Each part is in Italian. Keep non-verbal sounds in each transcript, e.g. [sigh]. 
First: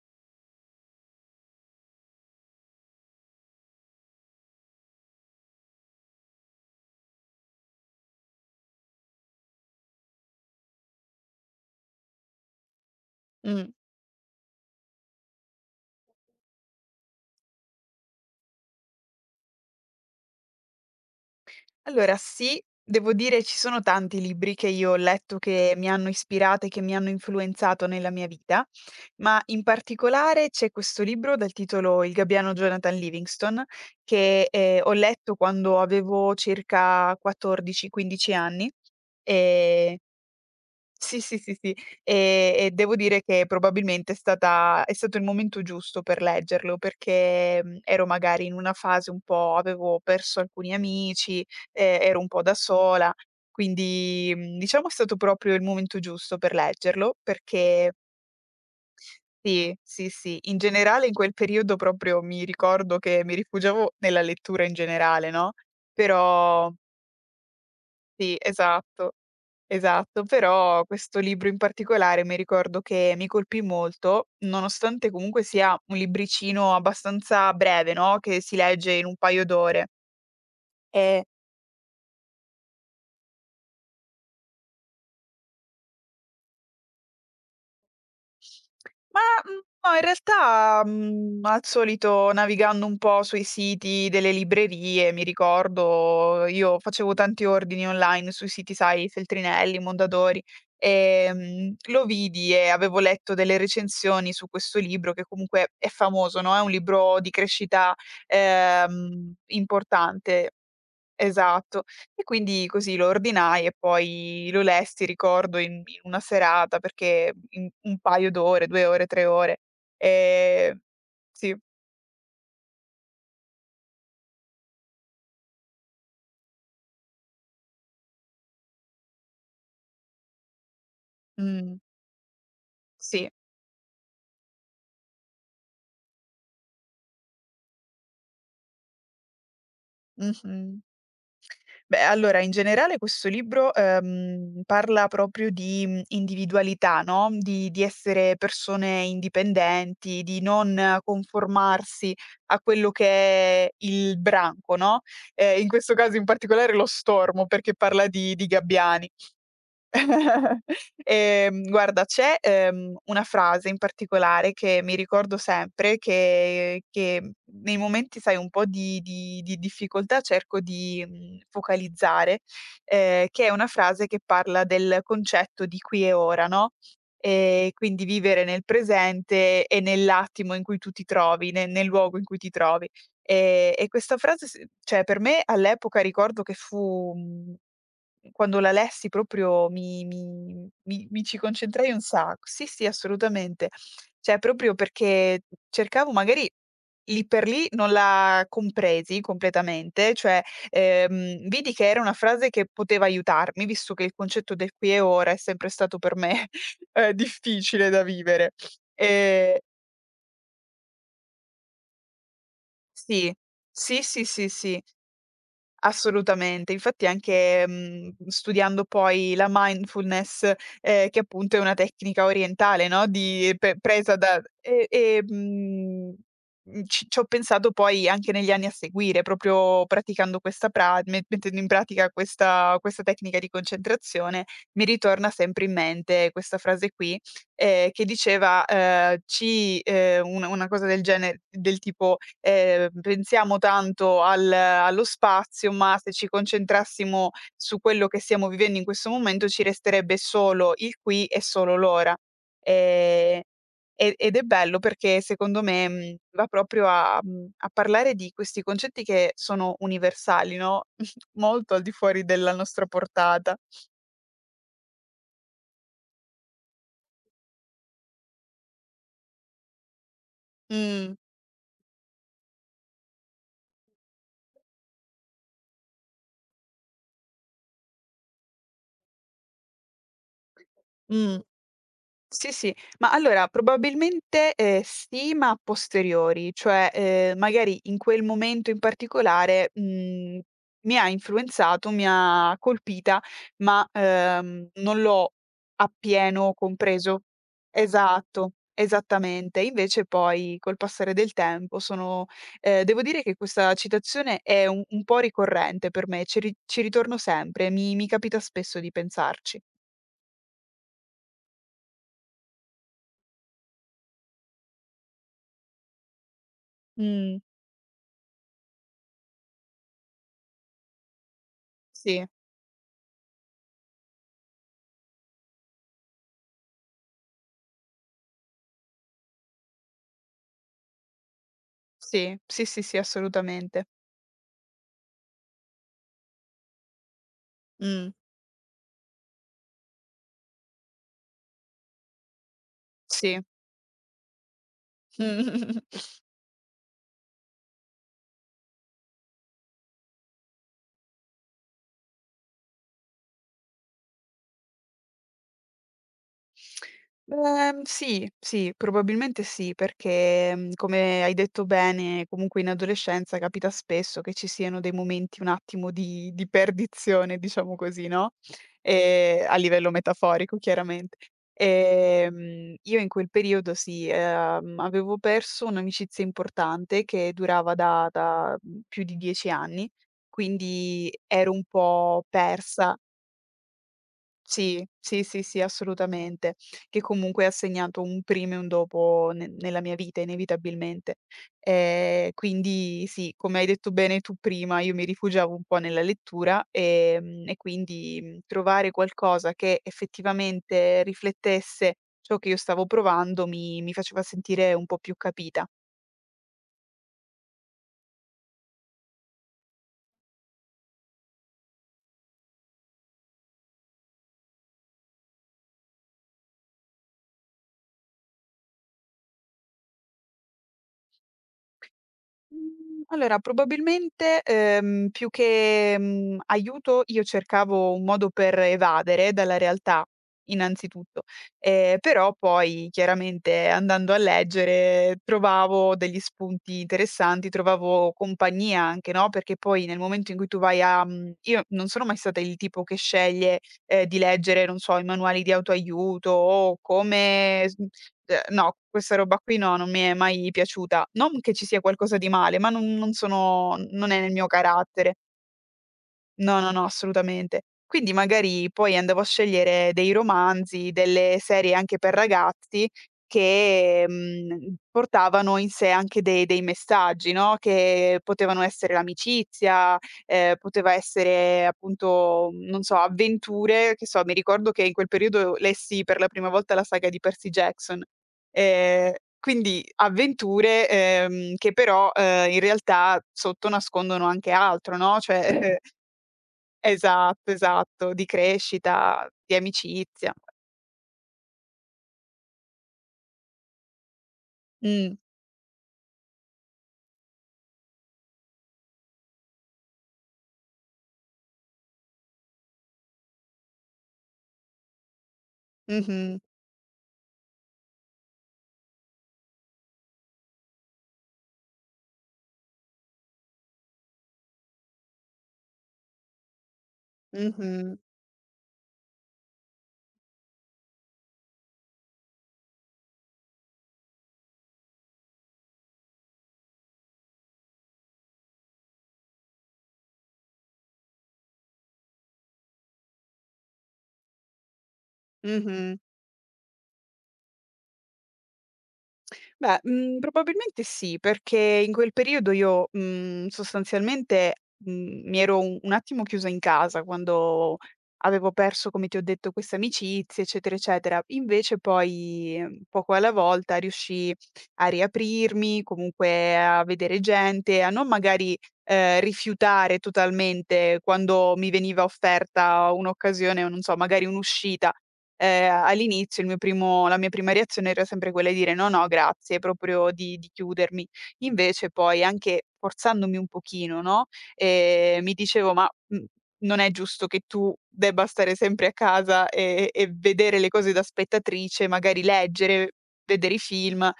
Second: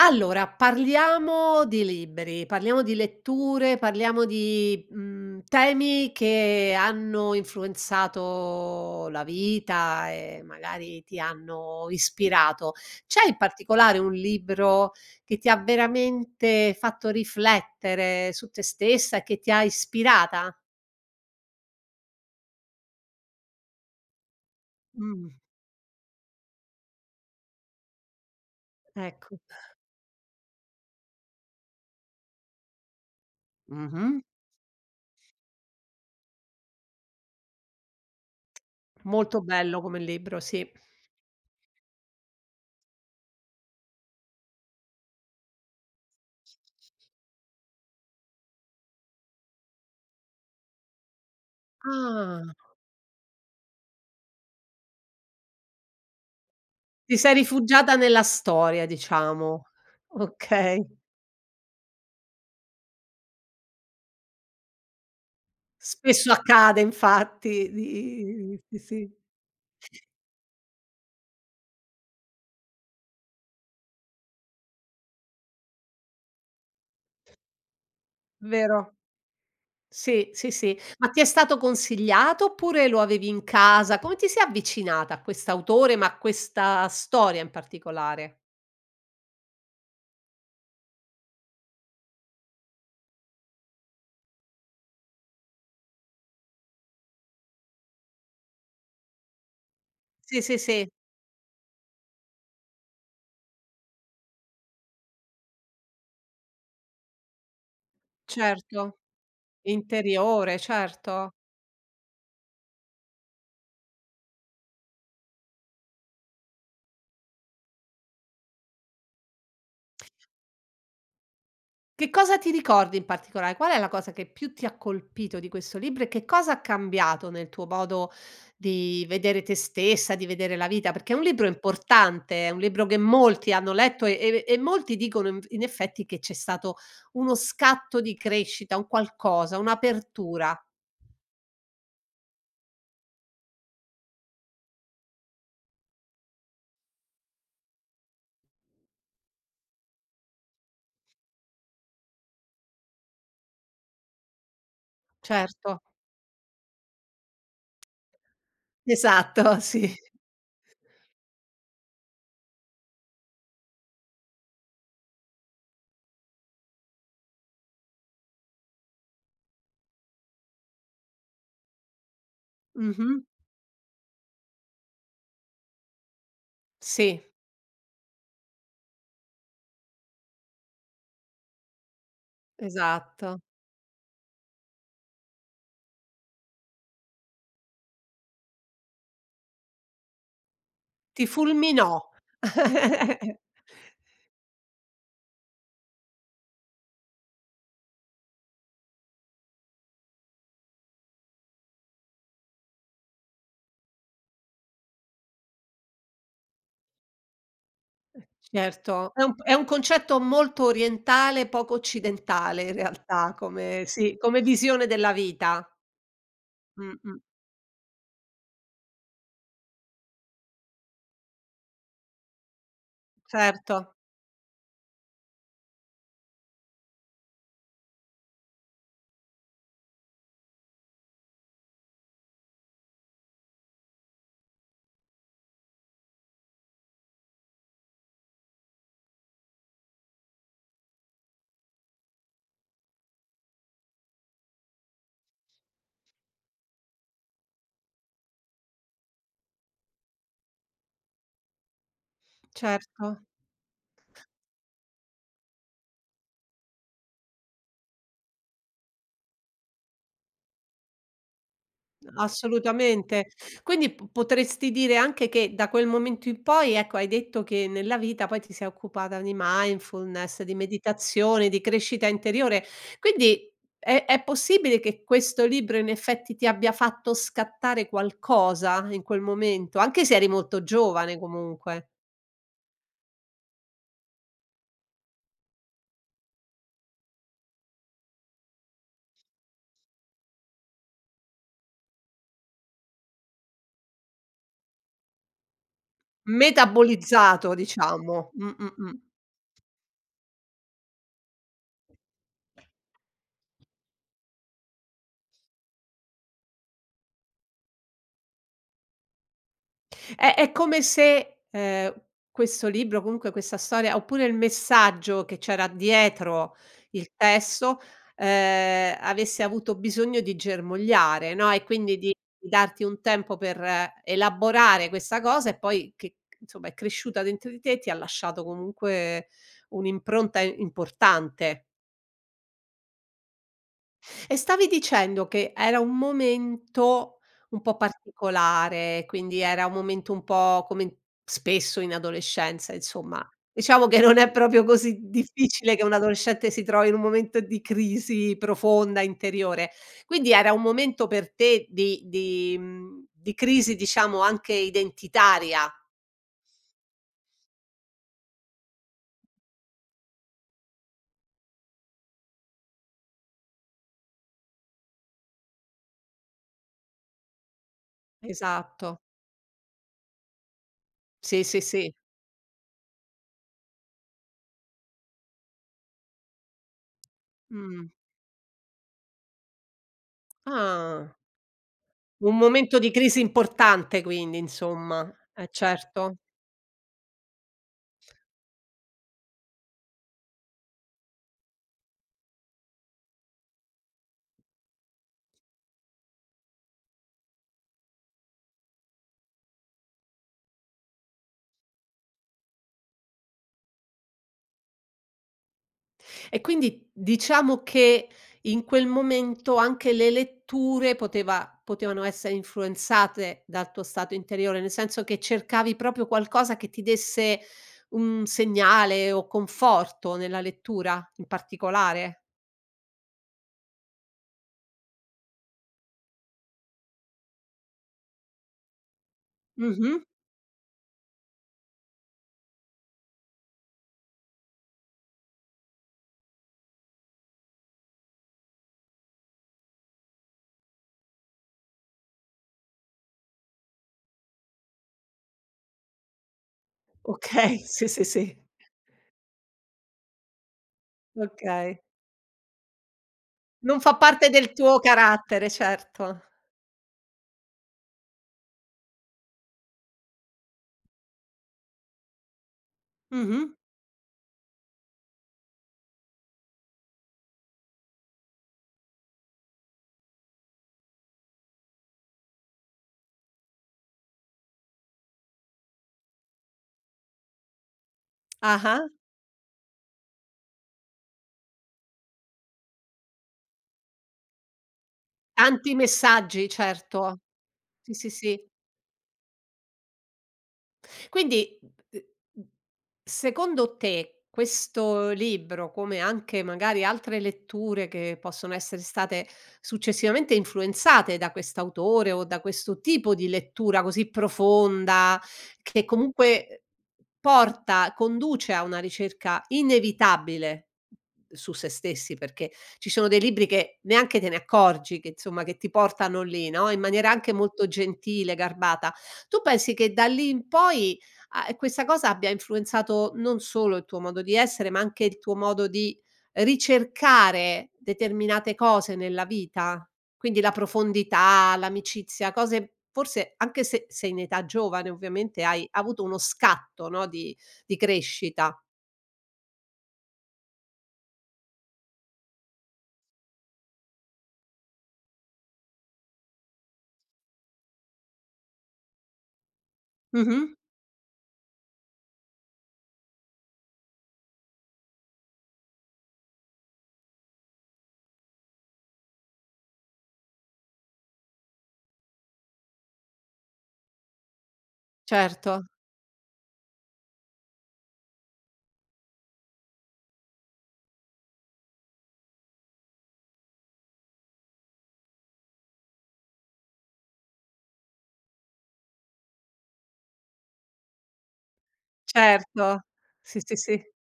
Allora, parliamo di libri, parliamo di letture, parliamo di temi che hanno influenzato la vita e magari ti hanno ispirato. C'è in Mh. particolare un libro che ti ha veramente fatto riflettere su te stessa e che ti ha ispirata? Allora sì, devo dire ci sono tanti libri che io ho Mh, letto che mi hanno ispirata e che mi hanno influenzato nella mia vita, ecco. ma in particolare c'è questo libro dal titolo Il gabbiano Jonathan Livingston Mh-mh. che, ho letto quando avevo circa 14, 15 anni, Molto bello ehm come libro, sì. Sì, sì, sì, sì. E devo dire che probabilmente è stato il momento giusto per leggerlo, perché, ero magari in una fase un po', avevo perso alcuni amici, ero un po' da Ah, sola, quindi, diciamo è stato proprio il momento giusto per leggerlo, ti sei perché rifugiata nella storia diciamo. sì, sì, sì, in Okay. generale in quel periodo proprio mi ricordo che mi rifugiavo nella lettura in generale, no, Spesso però accade infatti sì, di sì, esatto. sì, Esatto, però questo libro in particolare mi ricordo che mi colpì molto, nonostante comunque sia un libricino abbastanza breve, no, che si legge vero. in un paio d'ore. Sì, sì, sì. Ma ti E è stato consigliato oppure lo avevi in casa? Come ti sei avvicinata a quest'autore, ma a questa storia in particolare? Ma, mhmm, no, in realtà, al solito navigando un po' sui siti delle librerie, mi ricordo io facevo tanti ordini online sui siti, sai, Feltrinelli, Mondadori, Sì, sì, sì, lo vidi e avevo letto delle recensioni su questo libro che comunque è famoso, no, è un libro di crescita, certo. Importante. Interiore, certo. Esatto. E quindi così lo ordinai e poi lo lessi, ricordo, in una serata, perché in un paio d'ore, 2 ore, 3 ore. Ehm, sì, Che cosa ti ricordi in particolare? Qual è la cosa che più ti ha colpito di questo libro e che cosa ha cambiato nel tuo modo di vedere te stessa, di vedere la vita? Perché è un libro mh, importante, è un libro che sì, molti hanno letto e molti dicono in effetti che c'è stato uno scatto di crescita, un qualcosa, un'apertura. mh-mh. Beh, allora in generale questo libro, parla proprio di, individualità, no, di essere persone indipendenti, di non conformarsi a quello che è il branco, no, in Certo. questo caso in particolare lo stormo, perché parla di gabbiani. Esatto, sì. [laughs] Guarda, c'è, una frase in particolare che mi ricordo sempre che nei momenti, sai, un po' di difficoltà cerco di, focalizzare, Mh-mh. Che è una frase che parla del concetto di qui e ora, no, Sì, quindi vivere nel presente e nell'attimo in cui tu ti trovi, ne nel luogo in cui ti trovi. esatto. E questa frase s cioè per me all'epoca ricordo che fu, mhmm quando la lessi proprio mi Ti ci concentrai fulminò. un sacco. Sì, sì, [laughs] assolutamente. Cioè proprio perché cercavo magari, lì per lì non la compresi completamente, cioè, vidi che era una frase che poteva aiutarmi, visto che il concetto del qui e ora è sempre stato per me, [laughs] difficile da vivere. Certo, è un è Ehm un concetto molto orientale, poco occidentale in sì, realtà come sì, sì, sì, come sì, sì. visione della vita. Assolutamente. Infatti Mh-mh. anche, studiando poi la mindfulness, che appunto è una tecnica orientale, no, di pe Certo, presa da, ci ho pensato poi anche negli anni a seguire, proprio praticando questa pra me mettendo in pratica questa tecnica di concentrazione, mi ritorna sempre in mente questa frase qui, che diceva, ci un, una cosa del tipo, "Pensiamo tanto al allo spazio, ma se ci concentrassimo su quello che stiamo vivendo in questo momento ci resterebbe solo il qui e solo l'ora". certo. Ehm, e ed è bello, perché secondo me, va proprio a a parlare di questi concetti che sono universali, no, [laughs] molto al di fuori della nostra Assolutamente. portata. Quindi p potresti dire anche che da quel momento in poi, ecco, hai detto che nella vita poi ti sei occupata di mindfulness, di Mh, meditazione, di crescita interiore. Quindi è possibile che questo libro in effetti ti abbia fatto scattare qualcosa in quel momento, anche se eri molto giovane mh. comunque, Sì, sì, ma allora probabilmente, sì, ma a posteriori, cioè, magari in quel momento in particolare, mi ha influenzato, mi ha colpita, ma, non l'ho appieno compreso. metabolizzato diciamo. Esatto, esattamente. Invece poi col passare del tempo sono, devo dire che questa citazione è un po' ricorrente per me, ci ritorno sempre, mi capita spesso di pensarci. È come se, questo libro, comunque questa storia, oppure il messaggio che c'era dietro il Mh, testo, avesse avuto bisogno di germogliare, no, e quindi di sì. di darti un tempo per elaborare questa cosa e poi che insomma è cresciuta dentro di te e ti ha lasciato comunque un'impronta importante. Sì, sì, sì, sì, assolutamente. E stavi dicendo che era un momento un po' Mh. particolare, quindi era un momento un po' come spesso in adolescenza, insomma. Sì. Diciamo che non è proprio così difficile che un [laughs] adolescente si trovi in un momento di crisi profonda interiore. Quindi era un momento per te di di crisi diciamo anche identitaria. Sì, sì, probabilmente sì, perché, come hai detto bene, comunque in adolescenza capita spesso che ci siano dei momenti, un attimo di perdizione, diciamo così, no, Esatto. A livello metaforico chiaramente. Sì, sì, sì. Io in quel periodo sì, avevo perso un'amicizia importante che durava Mh. da più di 10 anni, quindi Ah, ero un po' un momento di persa. crisi importante quindi, Sì, insomma. sì, sì, Eh sì, certo. assolutamente, che comunque ha segnato un prima e un dopo ne nella mia vita inevitabilmente. Quindi sì, come hai detto bene tu prima, io mi rifugiavo un po' nella lettura, e quindi, trovare qualcosa che effettivamente riflettesse ciò che io stavo provando mi faceva sentire un po' più capita. E quindi diciamo che in quel momento anche le letture potevano essere influenzate dal tuo stato interiore, nel senso che cercavi proprio qualcosa che ti desse un segnale o conforto nella lettura in particolare? Mhmm, allora probabilmente, più che, aiuto, io cercavo un modo per evadere dalla Mh-mh. realtà, innanzitutto, però poi chiaramente andando a leggere trovavo degli spunti interessanti, trovavo compagnia anche, no, perché poi nel momento in cui tu vai a io non sono mai stata il tipo che sceglie, di leggere, non so, i manuali di autoaiuto o Okay, come [laughs] s sì, sì, sì. No, questa roba qui no, non mi è mai piaciuta. Non che ci sia Okay. qualcosa di male, ma non sono, Non fa non è parte nel mio del tuo carattere. carattere, certo. No, no, no, assolutamente. Quindi magari poi andavo a scegliere dei romanzi, delle serie anche per ragazzi Mh-mh. che, portavano in sé anche de dei messaggi, no, che potevano essere l'amicizia, poteva essere appunto, non so, avventure, che so, mi ricordo che in quel periodo lessi per la prima volta la saga di Percy Jackson. Ah-ah. Ehm, quindi avventure, che però, in realtà sotto nascondono anche altro, no, cioè Tanti [laughs] eh, messaggi, certo. esatto, Sì, sì, esatto, di sì. crescita, di amicizia. Quindi, uhm, secondo te questo Mh. libro, come anche magari altre letture che possono essere state successivamente influenzate da quest'autore o da questo tipo di lettura così profonda, che Mh-mh. comunque porta conduce a una ricerca inevitabile su se stessi, perché ci sono dei libri che neanche te ne accorgi che insomma che ti portano lì, no, in maniera anche molto Mh-mh. gentile, garbata. Tu pensi che da lì in poi Ah, e questa cosa abbia influenzato non solo il tuo modo di essere, ma anche il tuo modo di ricercare determinate cose nella vita? Quindi la profondità, l'amicizia, cose forse anche se sei in età giovane ovviamente hai Mh-mh. avuto uno scatto, no, di crescita. Beh, probabilmente sì, perché in quel periodo io, sostanzialmente, mi ero un attimo chiusa in casa quando avevo perso, come ti ho detto, queste amicizie, Mh-mh. eccetera, eccetera. Invece poi, poco alla volta riuscii a riaprirmi, comunque a vedere gente, a non magari, rifiutare totalmente quando mi veniva offerta un'occasione, o non so, magari un'uscita. Certo, All'inizio il mio primo la mia prima reazione era sempre quella di dire: "No, no grazie", proprio di chiudermi. Invece poi anche forzandomi un pochino, no, mi dicevo: "Ma, non è giusto che tu debba stare sempre a casa e vedere le cose da spettatrice, magari certo. leggere, Sì, vedere sì, i sì. film,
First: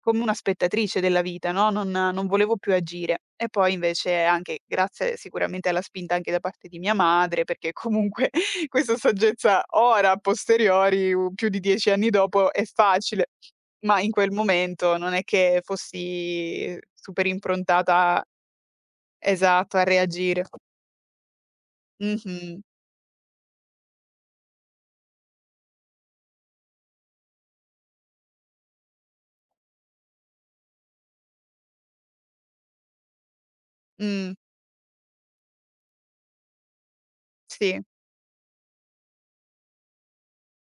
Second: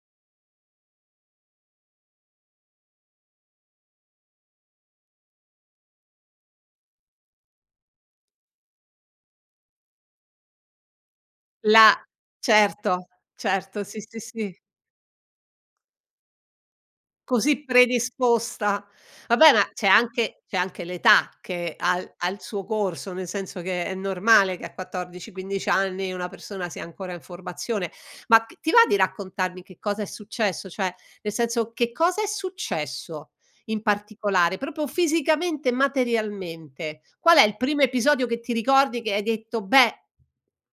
come una spettatrice della vita, no, non volevo più agire. E poi invece anche grazie sicuramente alla spinta anche da parte di mia madre, perché comunque, [laughs] questa saggezza ora, a posteriori, u più di 10 La anni dopo, è certo, facile, certo, ma sì, in sì, quel sì. momento non è che fossi super Così improntata, predisposta. Vabbè, ma esatto, a c'è reagire. anche c'è anche l'età che ha il Mh-mh. suo corso, nel senso che è normale che a 14, 15 anni una persona sia ancora in formazione. Ma c ti va di raccontarmi che cosa è successo? Cioè, nel senso, che cosa è successo in Mh. particolare, proprio fisicamente e materialmente? Qual è il Sì. primo episodio che ti ricordi che hai detto: "Beh,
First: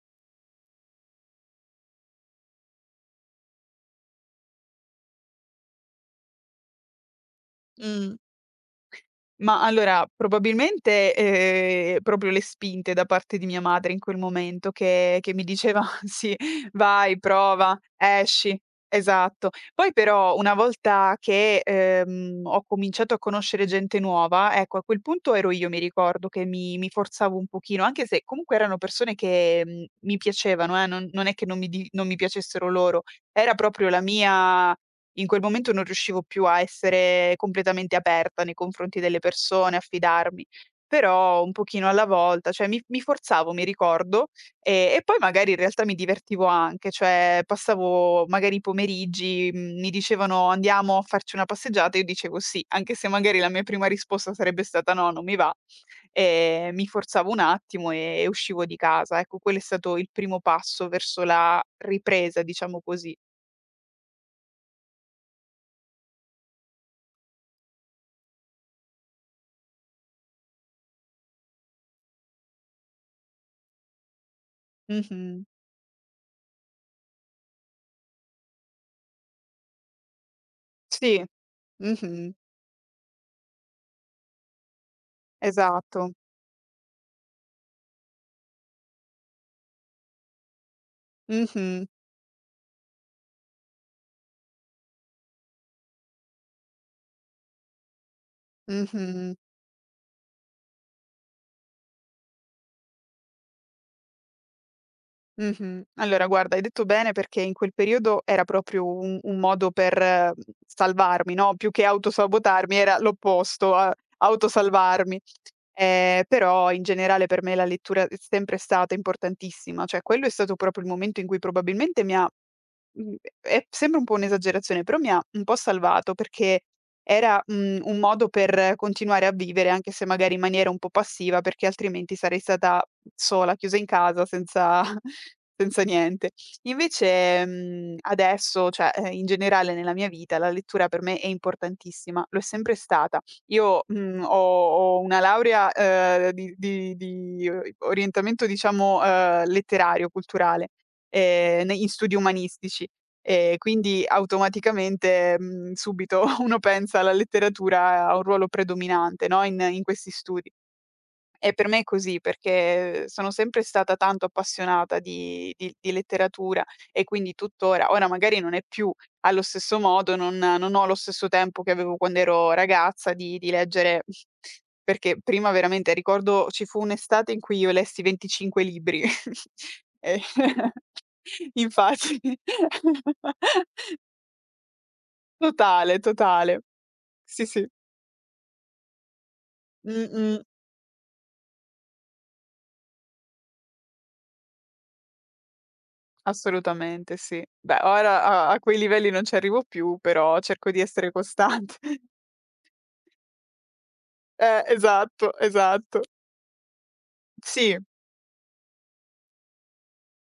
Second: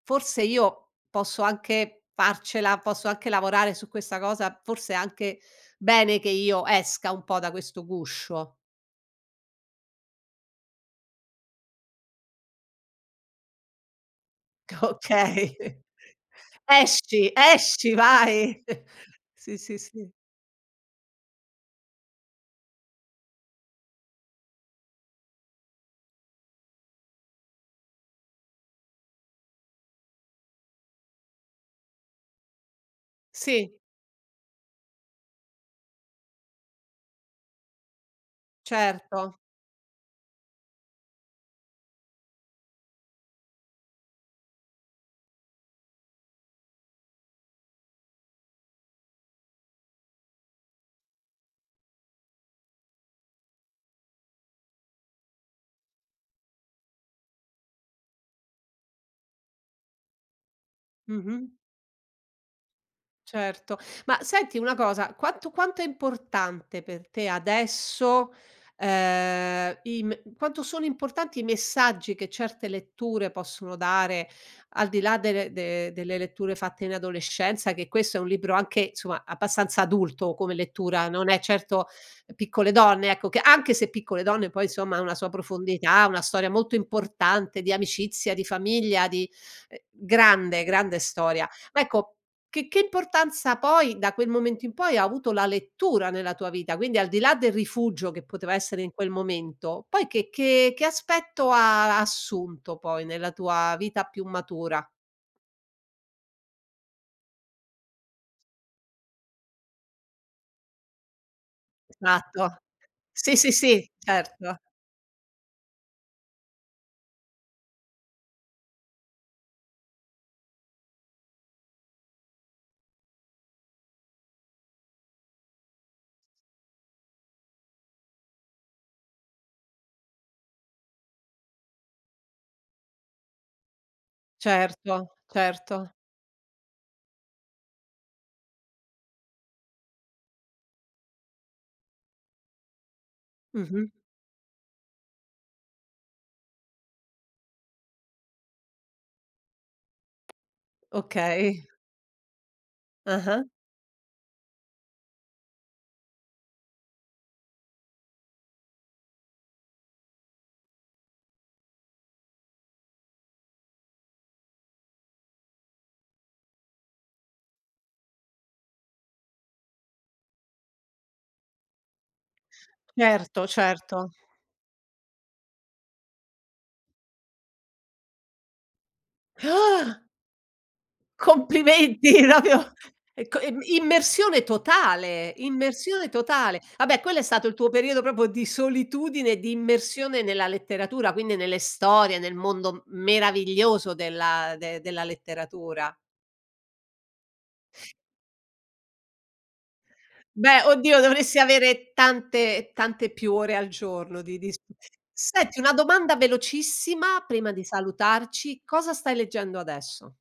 forse io posso anche farcela, posso anche lavorare su questa cosa, forse anche bene che io esca un po' da questo Mh. guscio, Ma allora, probabilmente, proprio le spinte da parte di mia madre in quel momento, [laughs] che mi okay. diceva: [laughs] "Sì, vai, Esci, prova, esci, esci." vai. [laughs] Esatto. Sì, sì, Poi sì. però una volta che, ho cominciato a conoscere gente nuova, ecco, a quel punto ero io, mi ricordo, che mi forzavo un pochino, anche se comunque erano persone che, mi piacevano, non non è che non mi di non mi piacessero loro, era Sì, proprio la mia, in quel momento non riuscivo più a essere completamente aperta nei confronti delle certo. persone, a fidarmi. Però un pochino alla volta, cioè mi forzavo, mi ricordo, e poi magari in realtà mi divertivo anche, cioè passavo magari i pomeriggi, mi dicevano: "Andiamo a farci una passeggiata", io dicevo: "Sì", anche se magari la mia prima risposta sarebbe stata: "No, non mi va". Mi forzavo un attimo e uscivo di casa. Ecco, quello è stato il primo passo verso Mh-mh. la ripresa, diciamo così. Certo. Ma senti una cosa, quanto è importante per te adesso, i me quanto sono importanti i messaggi che certe letture possono dare, al di là Mh-mh. delle letture fatte in adolescenza, che questo è un libro anche, insomma, abbastanza adulto come lettura, Sì. non è certo Mh-mh. Piccole donne, ecco, che anche se Piccole donne poi, insomma, ha una sua profondità, Esatto. una storia molto importante di amicizia, di famiglia, di grande, grande storia. Ma Mh-mh. ecco che importanza poi da quel momento in poi ha avuto la lettura nella tua vita? Quindi al di là del rifugio che poteva essere in quel Mh-mh. momento, poi che aspetto ha assunto poi nella tua vita più matura? Mh-mh. Allora guarda, hai detto bene, perché in quel periodo era proprio un modo per, salvarmi, no, più che Esatto. autosabotarmi era Sì, sì, l'opposto, sì, a certo, autosalvarmi. Però in generale per me la lettura è sempre stata importantissima, cioè quello è stato proprio il momento in cui probabilmente mi ha, Mhmm, è, sembra un po' un'esagerazione, però mi ha un po' salvato, perché era, un modo per continuare a vivere, anche se magari in maniera un po' passiva, perché altrimenti sarei stata sola, chiusa in casa senza [laughs] certo, senza certo. niente. Invece, adesso, cioè, in generale nella mia vita, la lettura per me è importantissima, lo è sempre stata. Io, Mh-mh. mhmm, ho ho una laurea, di orientamento diciamo, letterario, culturale, Okay. ne in studi umanistici. Ah-ah. E quindi automaticamente, subito [laughs] uno pensa alla letteratura, a un ruolo predominante, no, in questi studi. E per me è così, perché sono sempre stata tanto appassionata di letteratura e quindi tuttora. Ora magari non è più allo stesso modo, non ho lo stesso tempo che avevo quando ero ragazza di Certo, certo. leggere, [laughs] perché prima veramente ricordo ci fu un'estate in cui io lessi 25 libri. [laughs] [gasps] E [laughs] Complimenti, infatti. [laughs] proprio ecco, im [laughs] immersione totale, Totale, immersione totale. totale. Vabbè, quello è Sì, stato il sì. tuo periodo proprio di solitudine e di immersione Mh-mh. nella letteratura, quindi nelle storie, nel mondo meraviglioso della letteratura. Assolutamente sì. Beh, ora a quei livelli non ci arrivo più, però Beh, cerco di oddio, essere dovresti costante. avere [laughs] tante tante più ore al giorno di dis esatto, senti, una esatto. domanda velocissima prima di Sì. salutarci: cosa stai leggendo adesso?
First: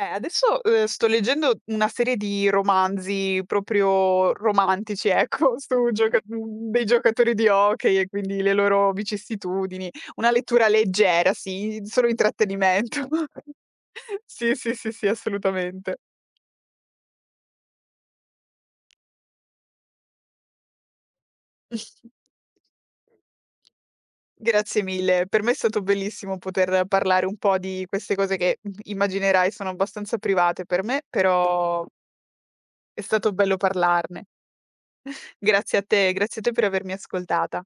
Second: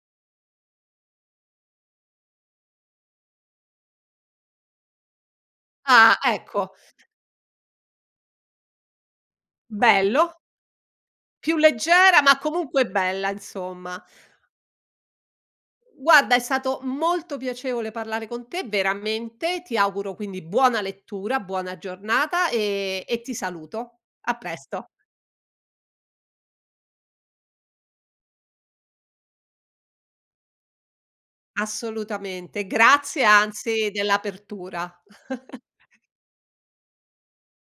Adesso, sto leggendo una serie di romanzi proprio romantici, ecco, [laughs] Ah, ecco, dei giocatori di hockey e quindi le loro vicissitudini. Una bello, lettura leggera, più sì, solo leggera ma comunque intrattenimento. bella, [laughs] insomma. Sì, sì, sì, sì, assolutamente. Guarda, è stato molto piacevole parlare con te, veramente. Ti auguro quindi buona lettura, buona [laughs] giornata e ti saluto. A Grazie presto. mille, per me è stato bellissimo poter parlare un po' di queste cose che, immaginerai sono abbastanza private per me, però Assolutamente. è Grazie stato bello anzi parlarne. dell'apertura. [laughs] Grazie a te per avermi ascoltata.